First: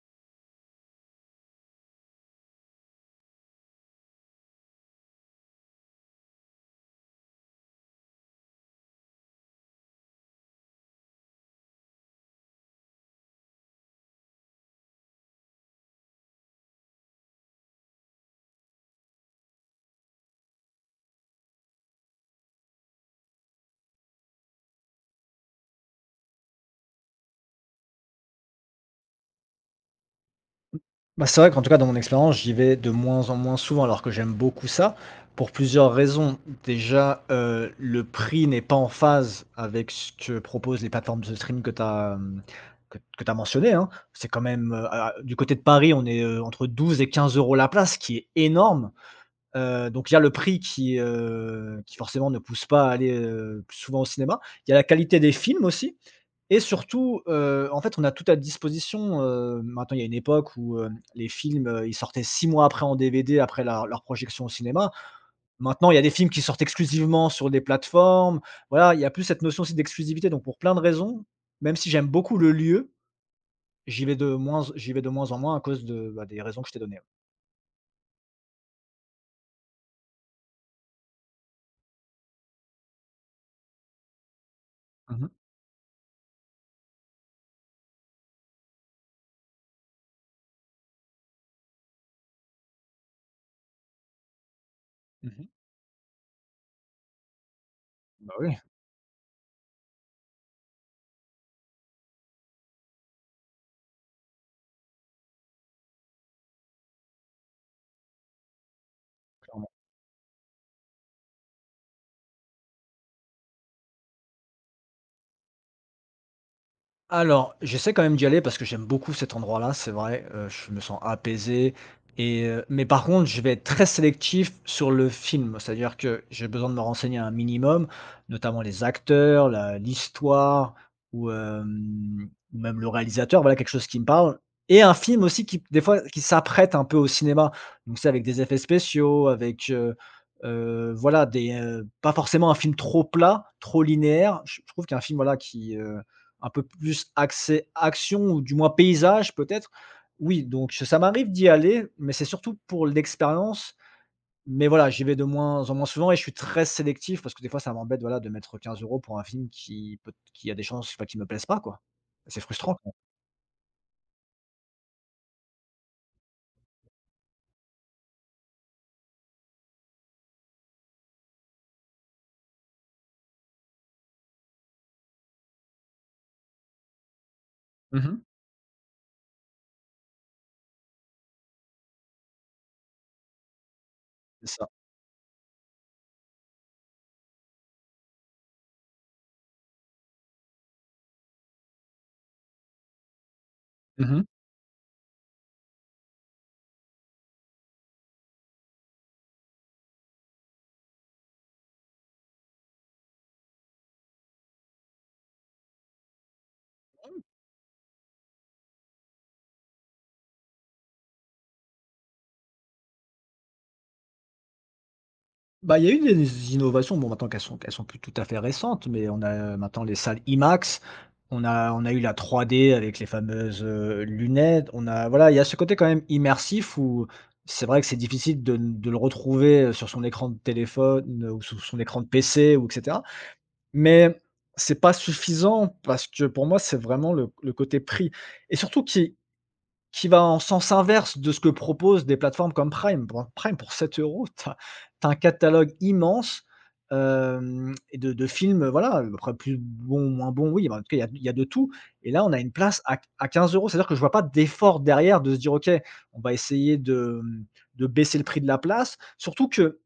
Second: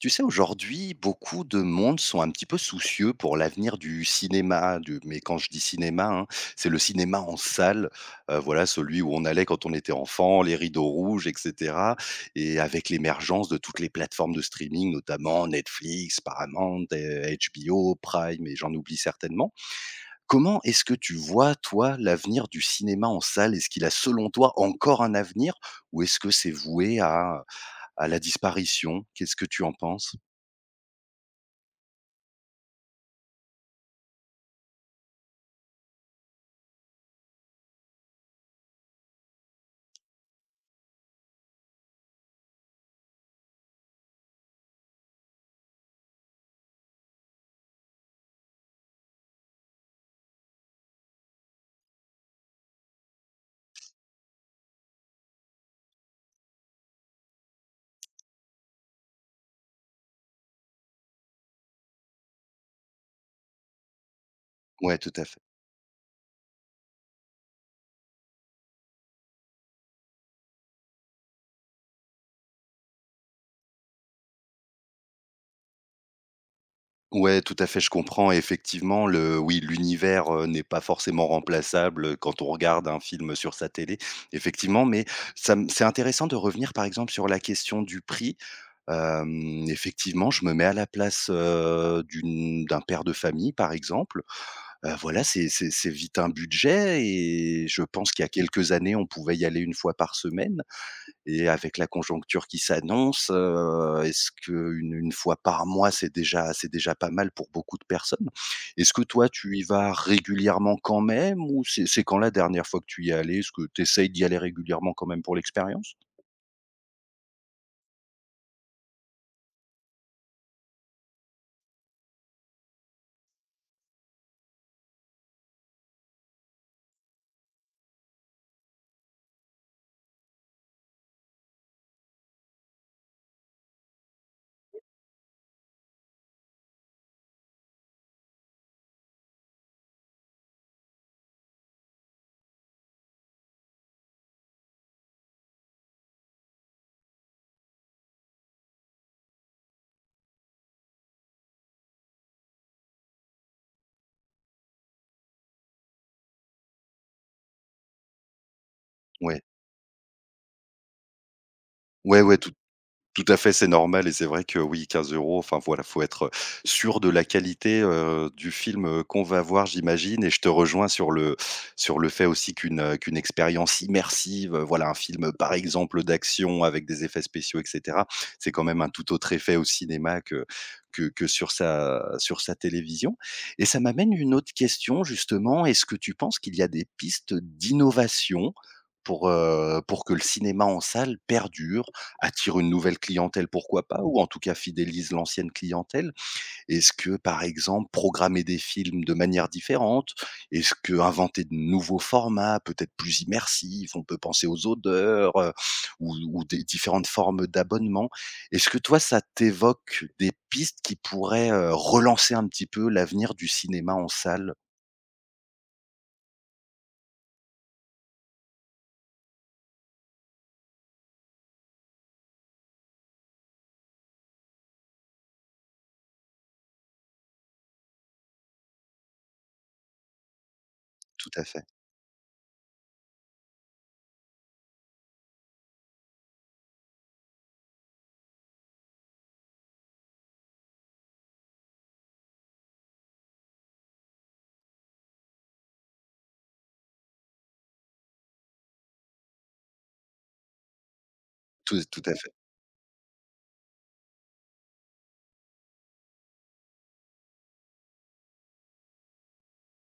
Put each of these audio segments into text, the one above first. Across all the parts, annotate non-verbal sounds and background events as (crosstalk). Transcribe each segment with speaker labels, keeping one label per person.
Speaker 1: Tu sais, aujourd'hui, beaucoup de monde sont un petit peu soucieux pour l'avenir du cinéma. Mais quand je dis cinéma, hein, c'est le cinéma en salle, voilà, celui où on allait quand on était enfant, les rideaux rouges, etc. Et avec l'émergence de toutes les plateformes de streaming, notamment Netflix, Paramount, HBO, Prime, et j'en oublie certainement. Comment est-ce que tu vois, toi, l'avenir du cinéma en salle? Est-ce qu'il a, selon toi, encore un avenir ou est-ce que c'est voué à la disparition? Qu'est-ce que tu en penses?
Speaker 2: Bah, c'est vrai qu'en tout cas, dans mon expérience, j'y vais de moins en moins souvent, alors que j'aime beaucoup ça, pour plusieurs raisons. Déjà, le prix n'est pas en phase avec ce que proposent les plateformes de streaming que tu as, que tu mentionné, hein. C'est quand même, a du côté de Paris, on est, entre 12 et 15 euros la place, ce qui est énorme. Donc il y a le prix qui forcément ne pousse pas à aller, plus souvent au cinéma. Il y a la qualité des films aussi, et surtout, en fait, on a tout à disposition, maintenant il y a une époque où, les films, ils sortaient 6 mois après en DVD, après leur projection au cinéma.
Speaker 1: Ouais, tout à fait.
Speaker 2: Maintenant, il y a des films qui sortent exclusivement sur des plateformes. Voilà, il y a plus cette notion aussi d'exclusivité. Donc pour plein de raisons, même si j'aime beaucoup le lieu, j'y vais de moins en moins à cause de, bah, des raisons que je t'ai données.
Speaker 1: Ouais, tout à fait, je comprends et effectivement le oui, l'univers, n'est pas forcément remplaçable, quand on regarde un film sur sa télé, effectivement, mais
Speaker 2: Mmh mh.
Speaker 1: ça me c'est intéressant de revenir, par exemple, sur la question du prix. Effectivement, je me mets à la place, d'un père de famille, par exemple. Voilà,
Speaker 2: Mmh.
Speaker 1: c'est vite un budget et je pense qu'il y a
Speaker 2: Bah, oui,
Speaker 1: quelques années, on pouvait y aller une fois par semaine. Et avec la conjoncture qui s'annonce, est-ce qu'une une fois par mois, c'est déjà pas mal pour beaucoup de personnes? Est-ce que toi, tu y
Speaker 2: clairement.
Speaker 1: vas régulièrement quand même ou c'est quand la dernière fois que tu y es allé? Est-ce que tu essayes d'y aller régulièrement quand même pour l'expérience?
Speaker 2: Alors, j'essaie quand même d'y aller parce que j'aime beaucoup cet endroit-là, c'est vrai, je me sens apaisé et mais par contre, je vais être très sélectif sur le film. C'est-à-dire que j'ai besoin de me renseigner un minimum, notamment les acteurs, la l'histoire ou même le réalisateur, voilà quelque chose qui me parle et un film aussi qui des fois qui s'apprête un peu au cinéma. Donc c'est avec des effets spéciaux, avec, voilà des, pas forcément un film trop plat, trop linéaire. Je trouve qu'un film, voilà, un peu plus axé action ou du moins paysage peut-être. Oui, donc ça m'arrive d'y aller, mais c'est surtout pour l'expérience. Mais voilà, j'y vais de moins en moins souvent et je suis très sélectif parce que des fois ça m'embête, voilà, de mettre 15 euros pour un
Speaker 1: Ouais.
Speaker 2: film qui a des chances, enfin, qui me plaise pas, quoi.
Speaker 1: Ouais, ouais,
Speaker 2: C'est
Speaker 1: tout
Speaker 2: frustrant, quoi.
Speaker 1: tout à fait, c'est normal et c'est vrai que oui, 15 euros. Enfin voilà, faut être, sûr de la qualité, du film, qu'on va voir, j'imagine et je te rejoins sur le fait aussi qu'une expérience immersive, voilà, un film, par exemple, d'action avec des effets spéciaux et cetera,
Speaker 2: Mmh.
Speaker 1: c'est quand même un tout autre effet au cinéma que sur sa télévision et ça m'amène une autre
Speaker 2: C'est ça.
Speaker 1: question justement. Est-ce que tu penses qu'il y a des pistes d'innovation pour que le cinéma en salle perdure? Attire une nouvelle clientèle, pourquoi pas? Ou
Speaker 2: Mmh.
Speaker 1: en tout cas fidélise l'ancienne clientèle? Est-ce que, par exemple, programmer des films de manière différente? Est-ce que inventer de nouveaux formats, peut-être plus immersifs? On peut penser aux odeurs, ou des différentes formes d'abonnement. Est-ce que toi, ça t'évoque des pistes qui pourraient, relancer un petit peu l'avenir du cinéma en salle?
Speaker 2: Bah, il y a eu des innovations, bon maintenant qu'elles sont plus tout à fait récentes, mais on a maintenant les salles IMAX, on a eu la 3D avec les fameuses, lunettes, on a voilà, il y a ce côté quand même immersif où c'est vrai que c'est difficile de le retrouver, sur son écran de téléphone
Speaker 1: Tout
Speaker 2: ou
Speaker 1: à
Speaker 2: sur
Speaker 1: fait,
Speaker 2: son écran de PC ou et cetera. Mais c'est pas suffisant parce que pour moi, c'est vraiment le côté prix et surtout qui va en sens inverse de ce que proposent des plateformes comme Prime. Pour Prime, pour 7 euros, tu as un catalogue immense, hem et de films, voilà, après plus bon, moins bon, oui, bah, en tout cas, il y a de tout
Speaker 1: tout
Speaker 2: et
Speaker 1: à
Speaker 2: là,
Speaker 1: fait.
Speaker 2: on a une place à 15 €. C'est-à-dire que je vois pas d'effort derrière de se dire: «OK, on va essayer de baisser le prix de la place». Surtout que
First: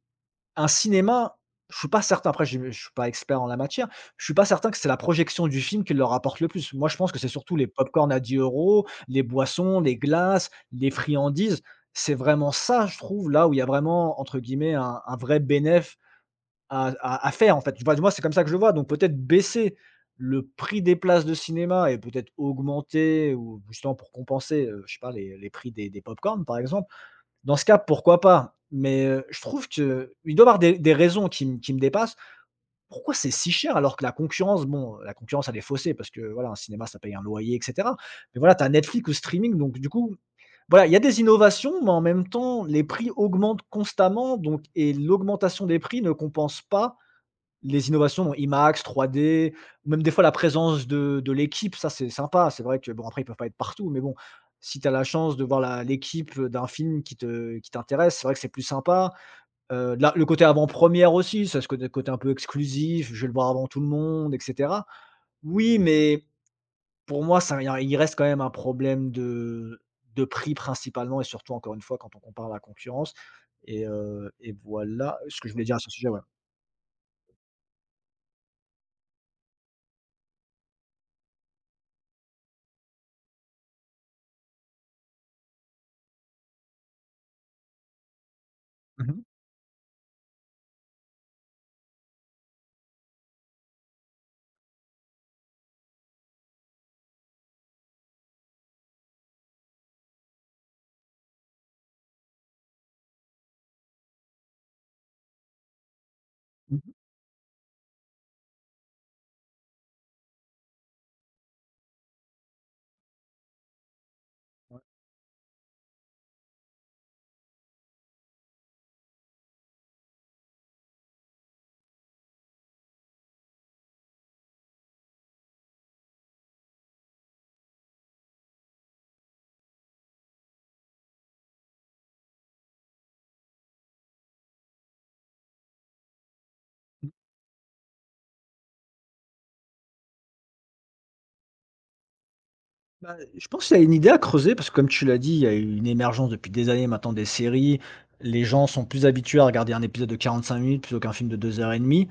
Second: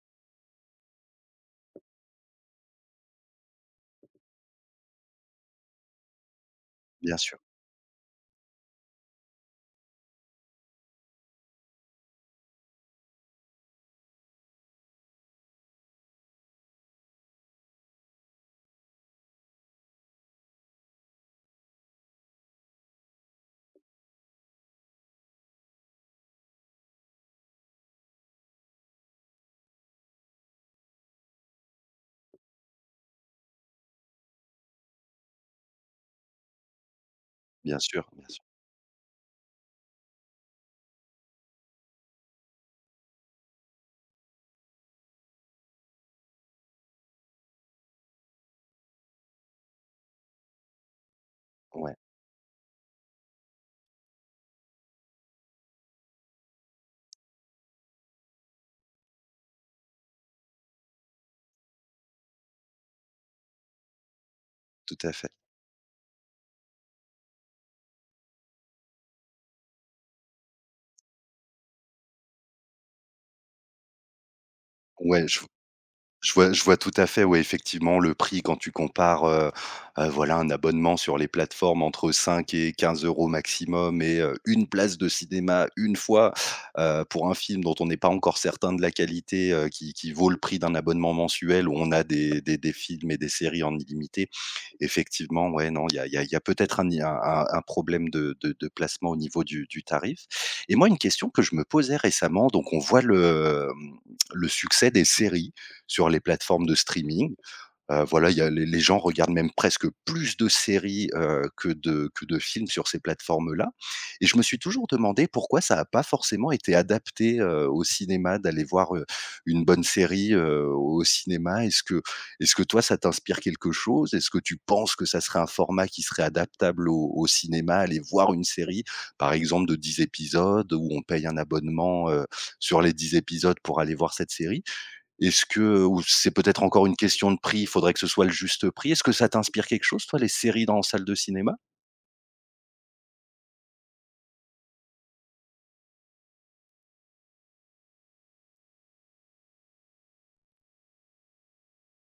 Speaker 2: un cinéma, je suis pas certain, après je suis pas expert en la matière, je suis pas certain que c'est la projection du film qui leur rapporte le plus. Moi, je pense
Speaker 1: Bien
Speaker 2: que c'est
Speaker 1: sûr,
Speaker 2: surtout les pop-corn à 10 euros, les boissons, les glaces, les friandises. C'est vraiment ça, je trouve, là où il y a vraiment, entre guillemets, un vrai bénéf à faire, en fait. Enfin, du moins, c'est comme ça que je le vois, donc peut-être baisser le prix des places de cinéma et peut-être augmenter ou justement pour compenser, je sais pas, les prix des pop par exemple. Dans ce cas, pourquoi pas? Mais, je trouve que il doit y avoir des raisons qui me dépassent. Pourquoi c'est si cher alors que la concurrence, bon, la concurrence elle est faussée parce que voilà, un cinéma ça paye un loyer et cetera.
Speaker 1: bien
Speaker 2: Mais
Speaker 1: sûr.
Speaker 2: voilà, tu as Netflix ou streaming donc du coup, voilà, il y a des innovations, mais en même temps les prix augmentent constamment donc et l'augmentation des prix ne compense pas les innovations, IMAX, 3D, ou même des fois la présence de l'équipe, ça
Speaker 1: Ouais,
Speaker 2: c'est sympa. C'est vrai que bon après ils peuvent pas être partout, mais bon, si tu as la chance de voir la l'équipe, d'un film qui t'intéresse, c'est vrai que c'est plus sympa. Là, le côté avant-première aussi, ça ce côté un peu exclusif, je vais le voir avant tout le monde et cetera.
Speaker 1: tout à fait.
Speaker 2: Oui, mais pour moi ça il reste quand même un problème de prix principalement et surtout encore une fois quand on compare à la concurrence et voilà
Speaker 1: Ouais,
Speaker 2: ce
Speaker 1: je
Speaker 2: que je voulais dire à ce sujet, ouais.
Speaker 1: Je vois tout à fait, ouais, effectivement, le prix quand tu compares, voilà, un abonnement sur les plateformes entre 5 et 15 € maximum et une place de cinéma, une fois, pour un film dont on n'est pas encore certain de la
Speaker 2: Mmh.
Speaker 1: qualité, qui vaut le prix d'un abonnement mensuel où on a des films et des séries en illimité. Effectivement, ouais, non, il y a peut-être un problème de placement au niveau du tarif et moi, une question que je me posais récemment, donc on voit le succès des séries sur les plateformes de
Speaker 2: Mmh.
Speaker 1: streaming. Voilà, il y a les gens regardent même presque plus de séries, que de films sur ces plateformes-là et je me suis
Speaker 2: Ouais.
Speaker 1: toujours demandé pourquoi ça n'a pas forcément été adapté, au cinéma d'aller voir, une bonne série, au cinéma. Est-ce que toi ça t'inspire quelque chose? Est-ce que tu penses que ça serait un format qui serait adaptable au cinéma? Aller voir une série, par exemple de 10 épisodes où on paye un abonnement, sur les 10 épisodes pour aller voir cette série? Est-ce que Ou c'est peut-être encore une question de prix, il faudrait que ce soit le juste prix. Est-ce que ça t'inspire quelque chose toi les séries dans salle de cinéma?
Speaker 2: Bah, je pense qu'il y a une idée à creuser parce que comme tu l'as dit, il y a eu une émergence depuis des années maintenant des séries. Les gens sont plus habitués à regarder un épisode de 45 minutes plutôt qu'un film de 2 heures et demie.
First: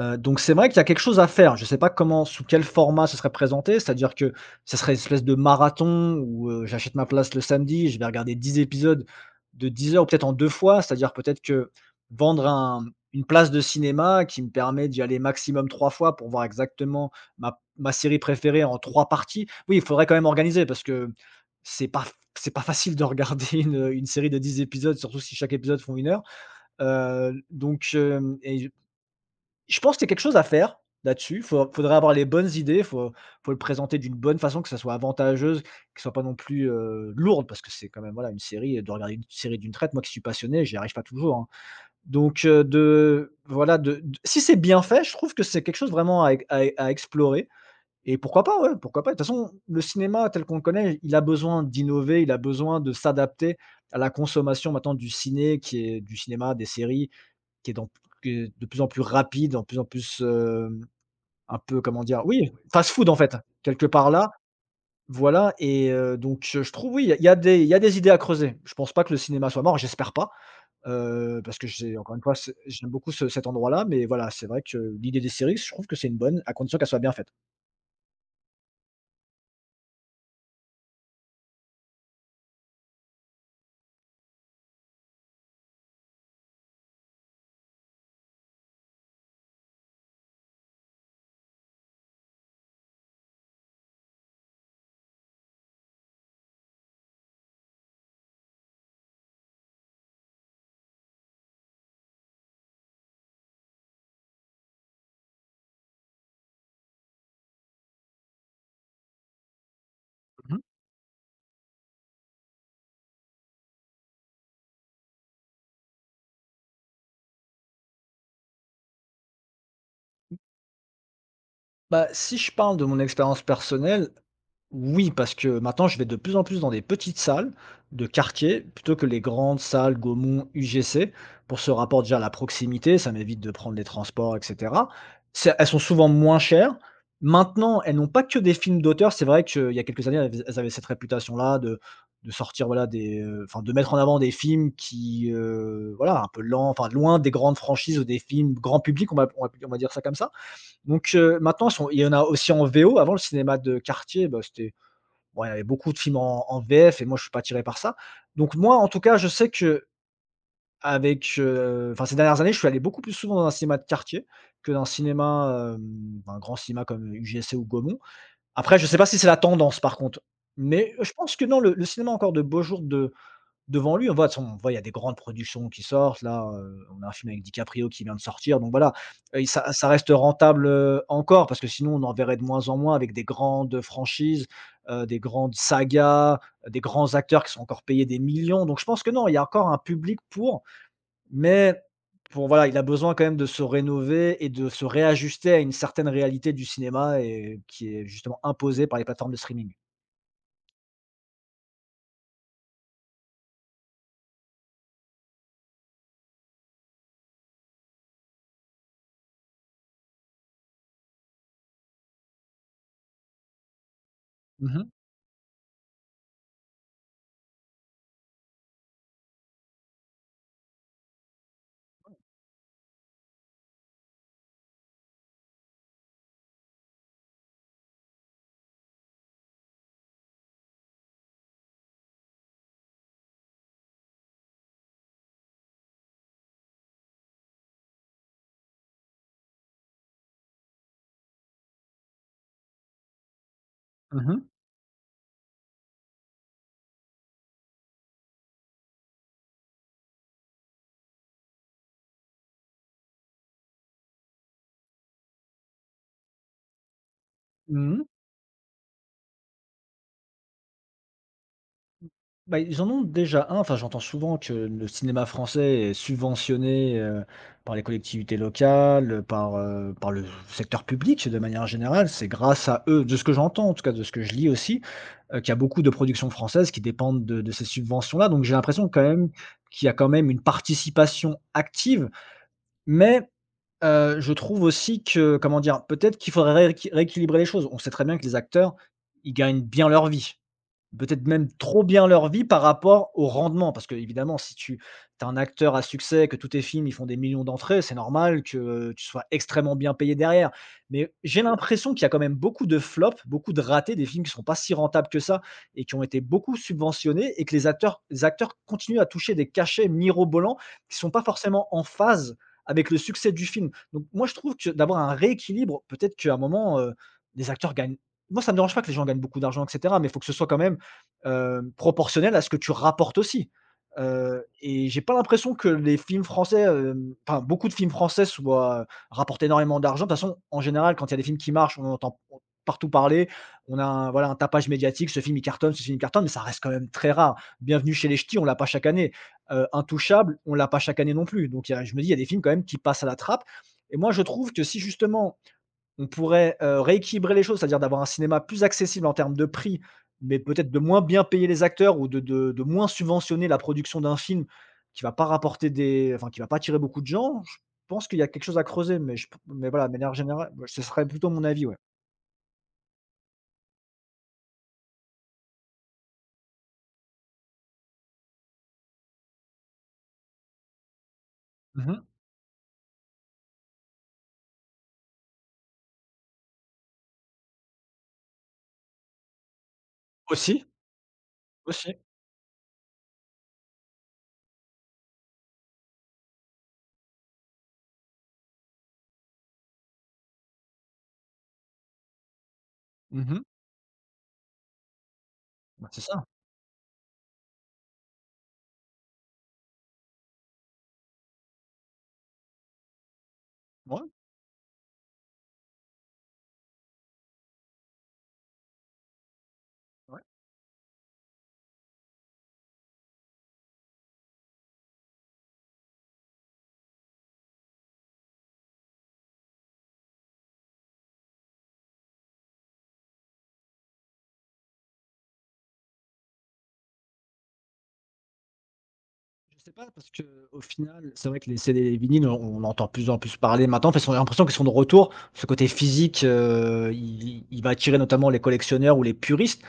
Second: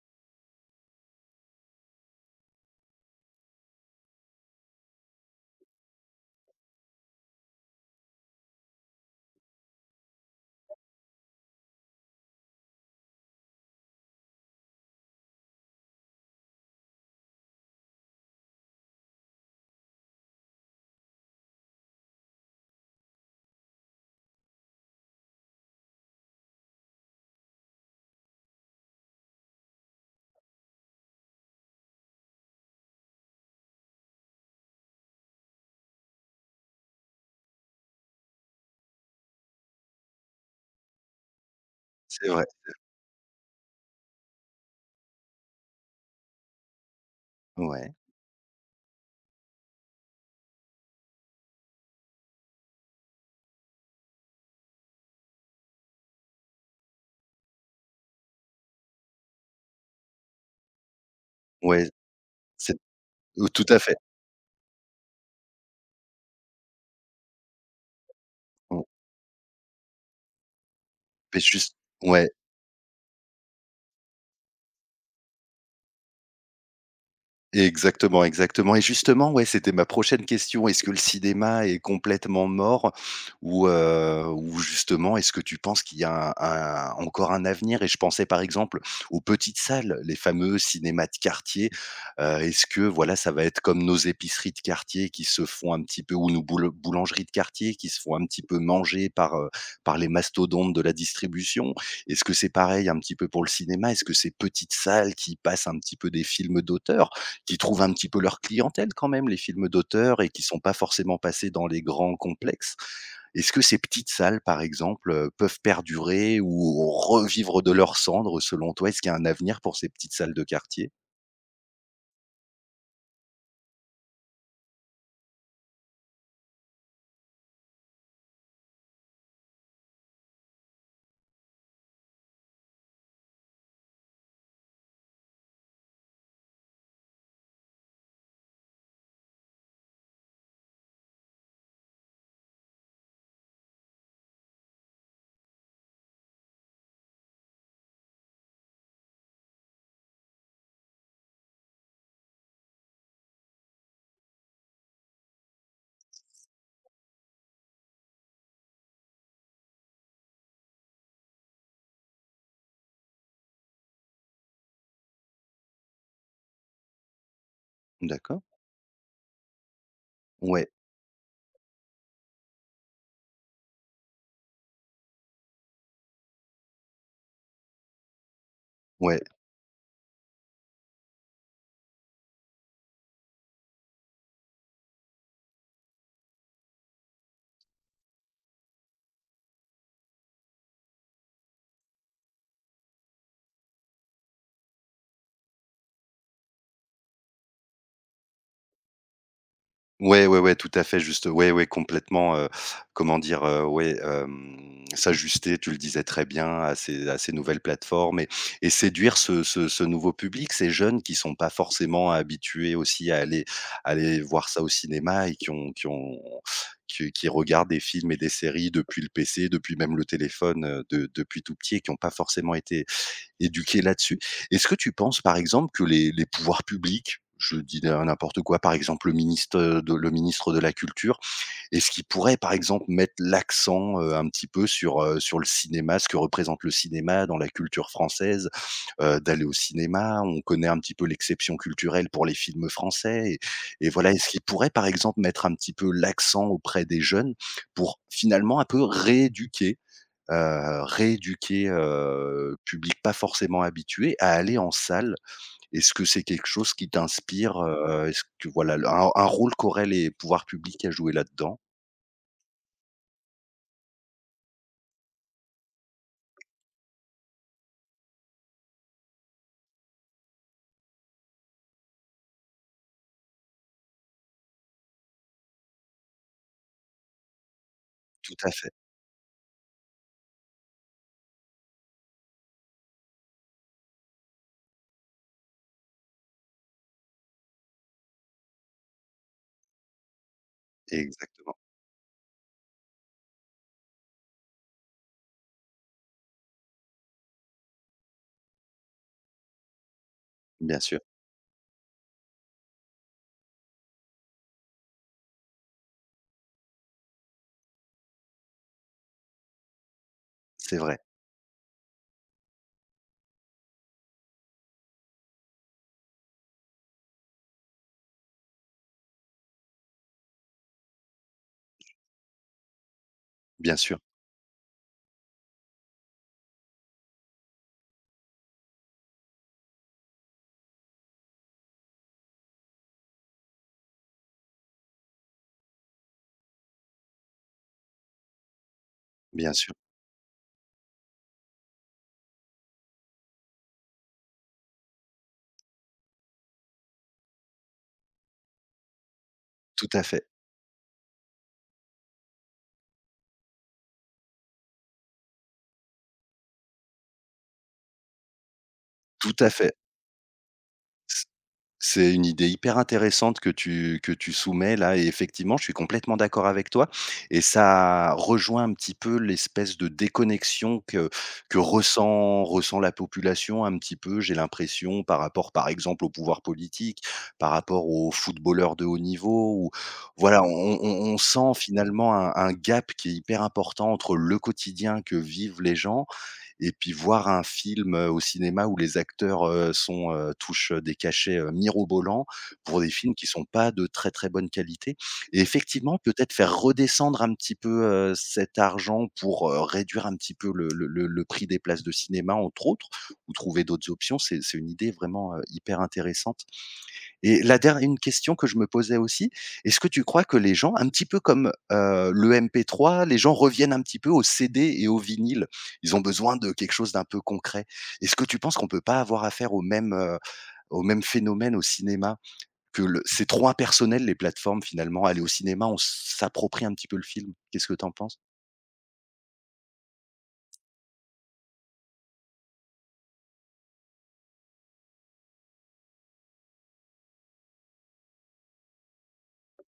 Speaker 2: Donc c'est vrai qu'il y a quelque chose à faire. Je ne sais pas comment, sous quel format ce serait présenté, c'est-à-dire que ce serait une espèce de marathon où, j'achète ma place le samedi, je vais regarder 10 épisodes de 10 heures, peut-être en 2 fois, c'est-à-dire peut-être que vendre un une place de cinéma qui me permet d'y aller maximum 3 fois pour voir exactement ma série préférée en 3 parties. Oui, il faudrait quand même organiser parce que c'est pas c'est pas facile de regarder (laughs) une série de 10 épisodes, surtout si chaque épisode font une heure. Donc hem et je pense qu'il y a quelque chose à faire là-dessus. Faut Faudrait avoir les bonnes idées, il faut le présenter d'une bonne façon, que ça soit avantageuse, que ce soit pas non plus, lourde parce que c'est quand même, voilà, une série, et de regarder une série d'une traite, moi qui suis passionné, j'y arrive pas toujours, hein.
Speaker 1: C'est
Speaker 2: Donc
Speaker 1: vrai,
Speaker 2: de voilà, de d si c'est bien fait, je trouve que c'est quelque chose vraiment à explorer.
Speaker 1: ouais,
Speaker 2: Et pourquoi pas, ouais, pourquoi pas? De toute façon, le cinéma tel qu'on le connaît, il a besoin d'innover, il a besoin de s'adapter à la consommation maintenant du cinéma, des séries, qui est dans qui est de plus en plus rapide, un peu
Speaker 1: ouais,
Speaker 2: comment dire? Oui,
Speaker 1: c'est
Speaker 2: fast-food en fait,
Speaker 1: tout à
Speaker 2: quelque
Speaker 1: fait.
Speaker 2: part là, voilà et donc je trouve oui, il y a des il y a des idées à creuser. Je
Speaker 1: Mmh,
Speaker 2: pense pas que le cinéma soit mort, j'espère pas,
Speaker 1: mais
Speaker 2: parce que
Speaker 1: juste
Speaker 2: j'ai encore une
Speaker 1: ouais.
Speaker 2: fois, c'est j'aime beaucoup ce cet endroit-là, mais voilà, c'est vrai que l'idée des séries, je trouve que c'est une bonne, à condition qu'elle soit bien faite.
Speaker 1: Exactement, exactement et justement, ouais, c'était ma prochaine question. Est-ce que le cinéma est complètement mort ou justement, est-ce que tu penses qu'il y a un encore un avenir? Et je pensais, par exemple, aux petites salles, les fameux cinémas de quartier. Est-ce que, voilà, ça va être comme nos épiceries de quartier qui se font un petit peu ou nos boule boulangeries de quartier qui se font un petit peu manger par, par les mastodontes de la distribution? Est-ce que c'est pareil un petit peu pour le cinéma? Est-ce que ces petites salles qui passent un petit peu des films d'auteur? Qui trouvent un petit peu leur clientèle quand même, les films d'auteur et qui sont pas forcément passés dans les grands complexes. Est-ce que ces petites salles, par exemple, peuvent perdurer ou revivre de leurs cendres selon toi? Est-ce qu'il y a un avenir pour ces petites salles de quartier?
Speaker 2: Bah, si je parle de mon expérience personnelle, oui, parce que maintenant je vais de plus en plus dans des petites salles de quartier plutôt que les grandes salles Gaumont, UGC pour ce rapport déjà à la proximité, ça m'évite de prendre les transports, et cetera. C'est Elles sont souvent moins chères. Maintenant, elles n'ont pas que des films d'auteur. C'est vrai qu'il y a quelques années, elles avaient cette réputation-là de sortir, voilà, des, enfin, de mettre en avant des films qui, voilà, un peu lents, enfin, loin des grandes franchises ou des films grand public, on va dire ça comme ça. Donc maintenant ils sont il y en a aussi en VO. Avant le cinéma de quartier, bah, c'était bon, il y avait beaucoup de films en VF et moi je suis pas attiré par ça. Donc moi, en tout cas, je sais qu'avec, enfin ces dernières années, je suis allé beaucoup plus souvent dans un cinéma de quartier que dans un grand cinéma comme UGC ou Gaumont.
Speaker 1: D'accord.
Speaker 2: Après, je sais pas si c'est la tendance par contre,
Speaker 1: Ouais,
Speaker 2: mais je pense que non, le cinéma encore de beaux jours de Devant lui, on voit, il y a des grandes productions qui sortent là, on a un film avec DiCaprio qui vient de sortir donc voilà,
Speaker 1: ouais.
Speaker 2: il ça reste rentable, encore parce que sinon on en verrait de moins en moins avec des grandes franchises, des grandes sagas, des grands acteurs qui sont encore payés des millions donc je pense que non, il y a encore un public pour mais bon, voilà, il a besoin quand même de se rénover et de se réajuster à une certaine réalité du cinéma et qui est justement imposée par les plateformes de streaming.
Speaker 1: Ouais, tout à fait juste, ouais, complètement, comment dire? Ouais, s'ajuster, tu le disais très bien, à ces nouvelles plateformes et séduire ce nouveau public, ces jeunes qui sont pas forcément habitués aussi à aller voir ça au
Speaker 2: Mmh mh.
Speaker 1: cinéma et qui regardent des films et des séries depuis le PC, depuis même le téléphone, de depuis tout petit et qui ont pas forcément été éduqués là-dessus. Est-ce que tu penses, par exemple, que les pouvoirs publics, je dis na n'importe quoi, par exemple, le ministe, de le ministre de la culture, est-ce qu'il pourrait, par exemple, mettre l'accent, un petit peu sur, sur le cinéma, ce que représente le cinéma dans la culture française? D'aller au cinéma, on connaît un petit peu l'exception culturelle pour les films français et voilà, est-ce qu'il
Speaker 2: Mmh.
Speaker 1: pourrait, par exemple, mettre un petit peu l'accent auprès des jeunes pour finalement un peu rééduquer rééduquer, public pas forcément habitué à aller en salle. Est-ce que c'est quelque chose qui t'inspire,
Speaker 2: Mmh.
Speaker 1: heu? Est-ce que voilà le un rôle qu'auraient les pouvoirs publics à jouer là-dedans?
Speaker 2: Bah, ils en ont déjà un. Enfin, j'entends souvent que le cinéma français est subventionné, par les collectivités locales, par le secteur public de manière générale. C'est grâce à eux, de ce que j'entends en tout cas, de ce que je lis aussi, qu'il y a beaucoup de productions françaises qui dépendent de ces subventions-là.
Speaker 1: Tout
Speaker 2: Donc
Speaker 1: à
Speaker 2: j'ai
Speaker 1: fait,
Speaker 2: l'impression quand même qu'il y a quand même une participation active. Mais, je trouve aussi que, comment dire? Peut-être qu'il faudrait rééquilibrer les choses. On sait très bien que les acteurs, ils gagnent bien leur vie. Peut-être même
Speaker 1: exactement.
Speaker 2: trop bien leur vie par rapport au rendement. Parce que évidemment si tu es un acteur à succès, que tous tes films, ils font des millions d'entrées, c'est normal que, tu sois extrêmement bien payé derrière.
Speaker 1: Bien sûr,
Speaker 2: Mais j'ai l'impression qu'il y a quand même beaucoup de flops, beaucoup de ratés, des films qui sont pas si rentables que ça et qui ont été beaucoup subventionnés et que les acteurs continuent à toucher des cachets mirobolants
Speaker 1: c'est
Speaker 2: qui
Speaker 1: vrai.
Speaker 2: sont pas forcément en phase avec le succès du film. Donc moi, je trouve que d'avoir un rééquilibre, peut-être qu'à un moment, les acteurs gagnent moi, ça ne me dérange pas que les gens gagnent beaucoup d'argent et cetera, mais il faut que ce soit quand même proportionnel à ce que tu rapportes aussi.
Speaker 1: Bien sûr,
Speaker 2: Et j'ai pas l'impression que les films français, hem, enfin beaucoup de films français soient rapportent énormément d'argent. De toute façon, en général, quand il y a des films qui marchent, on en entend partout parler. On a un voilà, un tapage médiatique, ce film il cartonne, ce film il cartonne, mais ça reste quand même très rare. Bienvenue chez les ch'tis, on l'a pas chaque année.
Speaker 1: bien sûr.
Speaker 2: Intouchables, on l'a pas chaque année non plus. Donc il y a je me dis, il y a des films quand même qui passent à la trappe et moi je trouve que si justement on pourrait, rééquilibrer les choses, c'est-à-dire d'avoir un cinéma plus accessible en termes de prix,
Speaker 1: Tout à fait,
Speaker 2: mais peut-être de moins bien payer les acteurs ou de moins subventionner la production d'un film qui va pas rapporter des enfin qui va pas attirer beaucoup de gens. Je pense qu'il y a quelque chose à creuser, mais je
Speaker 1: tout à
Speaker 2: mais
Speaker 1: fait.
Speaker 2: voilà, de manière générale, ouais, ce serait plutôt mon avis, ouais.
Speaker 1: C'est une idée hyper intéressante que tu soumets là et effectivement, je suis complètement d'accord avec toi et ça rejoint un petit peu l'espèce de déconnexion que
Speaker 2: Mmh.
Speaker 1: ressent la population un petit peu, j'ai l'impression, par rapport, par exemple, au pouvoir politique, par rapport aux footballeurs de haut niveau ou voilà,
Speaker 2: Aussi,
Speaker 1: on on sent
Speaker 2: aussi.
Speaker 1: finalement un gap qui est hyper important entre le quotidien que vivent les gens et puis voir un film, au cinéma où les acteurs, touchent, des cachets, mirobolants pour des films qui
Speaker 2: Mmh.
Speaker 1: sont pas de très bonne qualité et
Speaker 2: Bah,
Speaker 1: effectivement,
Speaker 2: c'est ça.
Speaker 1: peut-être faire redescendre un petit peu, cet argent pour, réduire un petit peu le prix des places de cinéma entre autres ou trouver d'autres
Speaker 2: Ouais,
Speaker 1: options, c'est une idée vraiment, hyper intéressante. Et la dernière une question que je me posais aussi, est-ce que tu
Speaker 2: ouais.
Speaker 1: crois que les gens, un petit peu comme, le MP3, les gens reviennent un petit peu au CD et au vinyle? Ils ont besoin de quelque chose d'un peu concret. Est-ce que tu penses qu'on peut pas avoir affaire au même phénomène au cinéma? Que le c'est trop impersonnel les plateformes finalement, aller au cinéma, on s'approprie un petit peu le film. Qu'est-ce que tu en penses?
Speaker 2: Je sais pas parce que au final, c'est vrai que les CD et les vinyles, on entend de plus en plus parler maintenant, parce qu'on a l'impression qu'ils sont de retour. Ce côté physique, il va attirer notamment les collectionneurs ou les puristes.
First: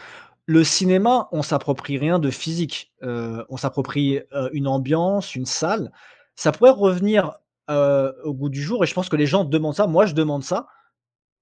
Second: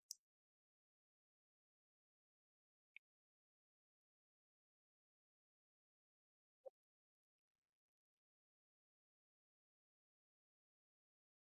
Speaker 2: Le cinéma, on s'approprie rien de physique, on s'approprie, une ambiance, une salle. Ça pourrait revenir, au goût du jour et je pense que les gens demandent ça. Moi, je demande ça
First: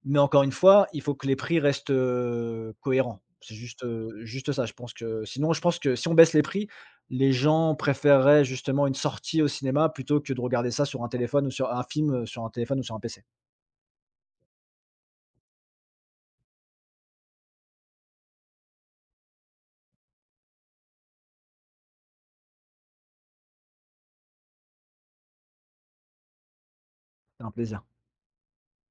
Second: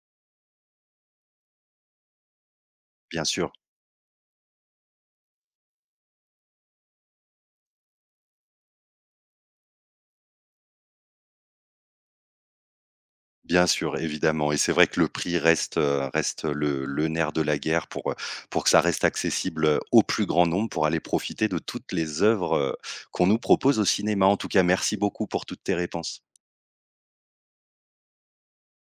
Speaker 2: mais encore une fois, il faut que les prix restent, cohérents.
Speaker 1: Bien sûr.
Speaker 2: C'est juste, juste ça. Je pense que sinon, je pense que si on baisse les prix, les gens préféreraient justement une sortie au cinéma plutôt que de regarder ça sur un téléphone ou sur un film, sur un téléphone ou sur un PC.
Speaker 1: Bien sûr, évidemment et c'est vrai que le prix reste, reste le nerf de la guerre pour que ça reste accessible, au plus grand nombre pour aller profiter de toutes les œuvres, qu'on nous propose au cinéma. En tout cas, merci beaucoup pour toutes tes réponses.
Speaker 2: C'est un plaisir.